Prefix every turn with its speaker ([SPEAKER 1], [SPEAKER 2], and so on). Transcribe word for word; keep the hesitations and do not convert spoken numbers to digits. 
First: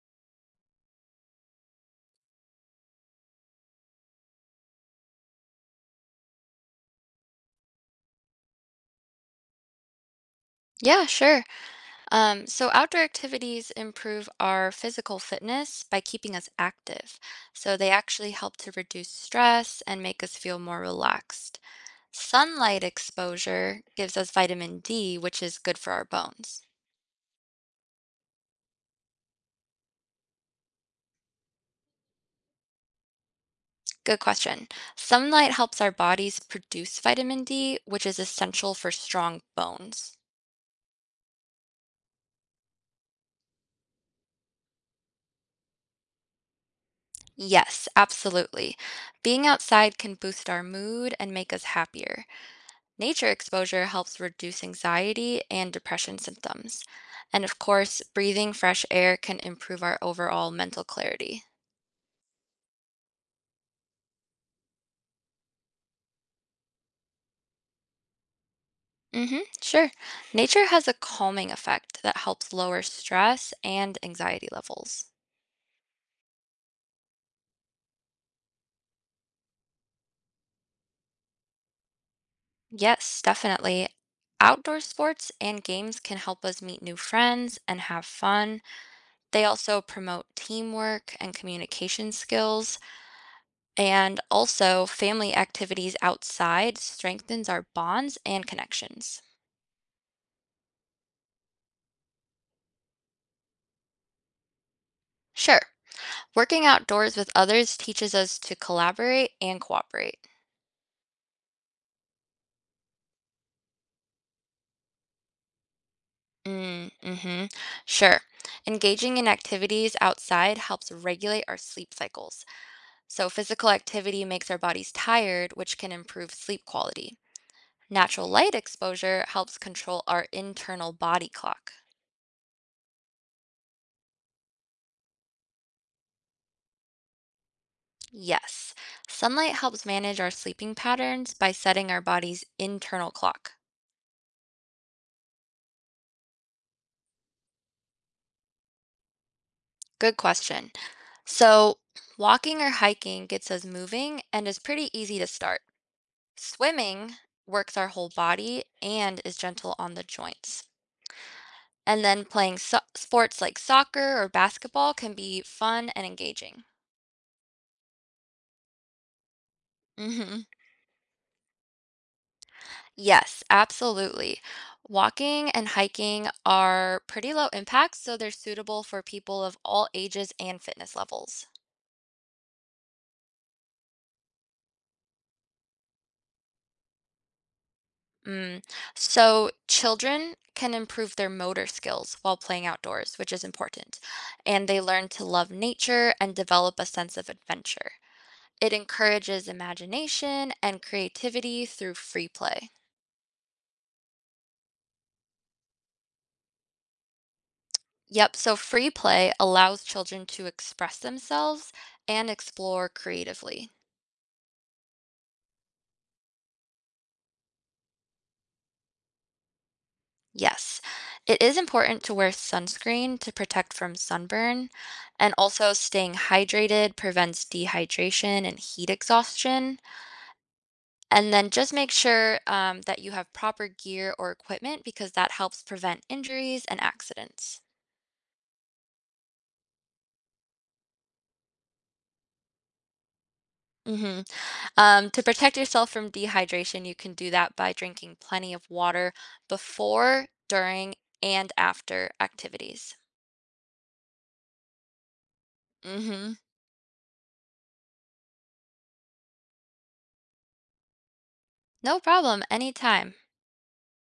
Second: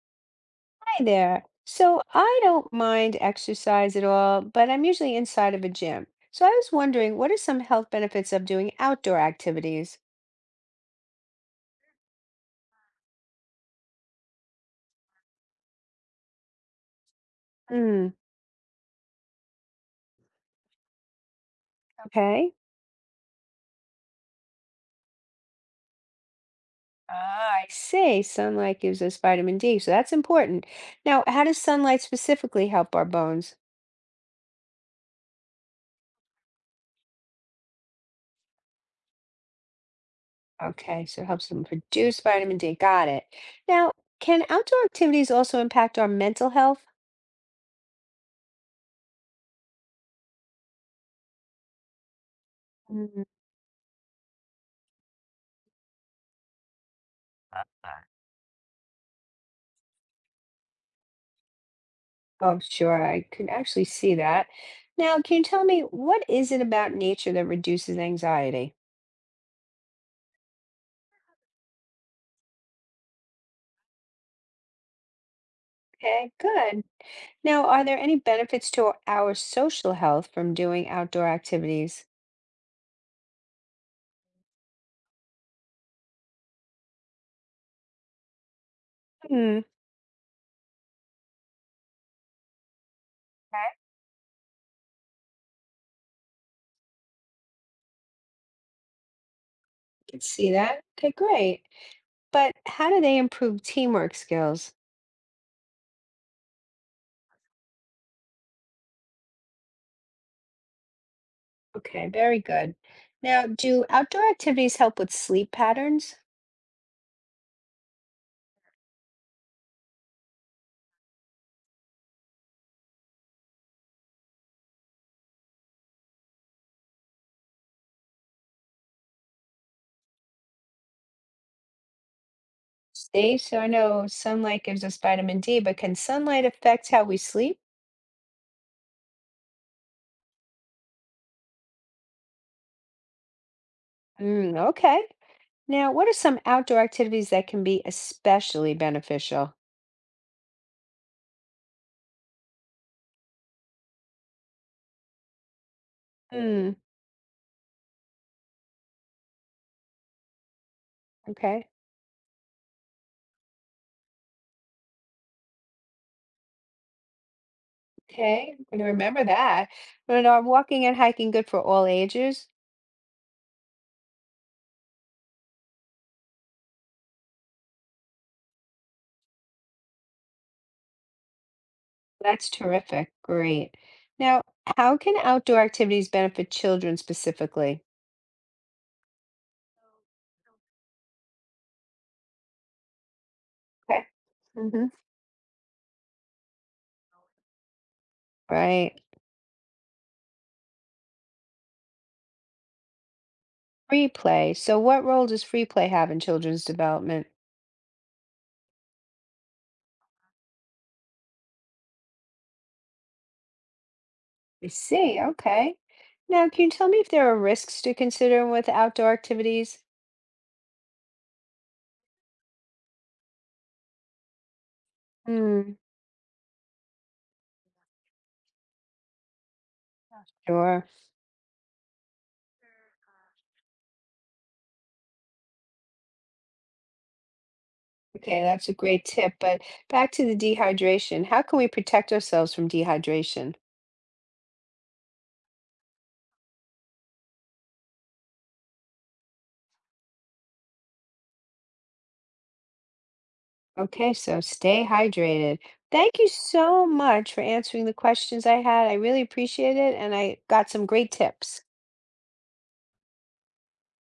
[SPEAKER 1] Hi there. So I don't mind exercise at all, but I'm usually inside of a gym. So I was wondering, what are some health benefits of doing outdoor activities?
[SPEAKER 2] Yeah, sure. Um, so outdoor activities improve our physical fitness by keeping us active. So they
[SPEAKER 1] Hmm,
[SPEAKER 2] actually help to reduce stress and make us feel more relaxed.
[SPEAKER 1] okay.
[SPEAKER 2] Sunlight exposure gives us vitamin D, which is good for our bones.
[SPEAKER 1] Ah, I see. Sunlight gives us vitamin D, so that's important. Now, how does sunlight specifically help our bones?
[SPEAKER 2] Good question. Sunlight helps our bodies produce vitamin D, which is essential for strong bones.
[SPEAKER 1] Okay, so it helps them produce vitamin D. Got it. Now, can outdoor activities also impact our mental health?
[SPEAKER 2] Yes, absolutely. Being outside can boost our mood and make us happier.
[SPEAKER 1] Mm.
[SPEAKER 2] Nature exposure helps reduce anxiety and depression symptoms. And of course, breathing fresh air can improve our overall mental clarity.
[SPEAKER 1] Oh, sure. I can actually see that. Now, can you tell me what is it about nature that reduces anxiety?
[SPEAKER 2] mm Mhm, sure. Nature has a calming effect that helps lower stress and anxiety levels.
[SPEAKER 1] Okay, good. Now, are there any benefits to our social health from doing outdoor activities?
[SPEAKER 2] Yes, definitely. Outdoor sports and games can help us meet new friends and have fun. They
[SPEAKER 1] Hmm,
[SPEAKER 2] also promote teamwork and communication skills.
[SPEAKER 1] I
[SPEAKER 2] And also, family activities outside strengthens our bonds and connections.
[SPEAKER 1] can see that. Okay, great. But how do they improve teamwork skills?
[SPEAKER 2] Sure, working outdoors with others teaches us to collaborate and cooperate.
[SPEAKER 1] Okay, very good. Now, do outdoor activities help with sleep patterns?
[SPEAKER 2] Mm, hmm. Sure. Engaging in activities outside helps regulate our sleep cycles. So, physical activity makes our bodies tired, which can improve sleep quality. Natural light exposure helps control our internal body clock.
[SPEAKER 1] See, so I know sunlight gives us vitamin D, but can sunlight affect how we sleep?
[SPEAKER 2] Yes, sunlight helps manage our sleeping patterns by setting our body's internal clock.
[SPEAKER 1] Mm, okay. Now, what are some outdoor activities that can be especially beneficial?
[SPEAKER 2] Good question. So, walking or hiking gets us moving and is pretty easy to start.
[SPEAKER 1] Hmm.
[SPEAKER 2] Swimming works our whole body and is gentle on the joints.
[SPEAKER 1] Okay.
[SPEAKER 2] And then playing so- sports like soccer or basketball can be fun and engaging.
[SPEAKER 1] Okay, I'm going to remember that. And are
[SPEAKER 2] Mhm.
[SPEAKER 1] walking and hiking good for all ages?
[SPEAKER 2] Yes, absolutely. Walking and hiking are pretty low impact, so they're suitable for people of all ages and fitness levels.
[SPEAKER 1] That's terrific. Great. Now, how can outdoor activities benefit children specifically?
[SPEAKER 2] Mm. So children can improve their motor skills while playing outdoors, which is important.
[SPEAKER 1] Okay.
[SPEAKER 2] And they
[SPEAKER 1] Mm-hmm.
[SPEAKER 2] learn to love nature and develop a sense of adventure. It
[SPEAKER 1] Right.
[SPEAKER 2] encourages imagination and creativity through free play.
[SPEAKER 1] Free play. So, what role does free play have in children's development?
[SPEAKER 2] Yep, so free play allows children to express themselves and explore creatively.
[SPEAKER 1] I see. Okay. Now, can you tell me if there are risks to consider with outdoor activities?
[SPEAKER 2] Yes, it is important to wear sunscreen to protect from sunburn, and also
[SPEAKER 1] Hmm.
[SPEAKER 2] staying hydrated prevents dehydration and heat exhaustion.
[SPEAKER 1] Sure.
[SPEAKER 2] And then just make sure um, that you have proper gear or equipment because that helps prevent injuries and accidents.
[SPEAKER 1] Okay, that's a great tip. But back to the dehydration. How can we protect ourselves from dehydration?
[SPEAKER 2] Hmm. Um, to protect yourself from dehydration, you can do that by drinking plenty of water before, during, and after activities.
[SPEAKER 1] Okay, so stay hydrated. Thank you
[SPEAKER 2] Hmm.
[SPEAKER 1] so much for answering the questions I had. I really appreciate it, and I got some great tips.
[SPEAKER 2] No problem, anytime.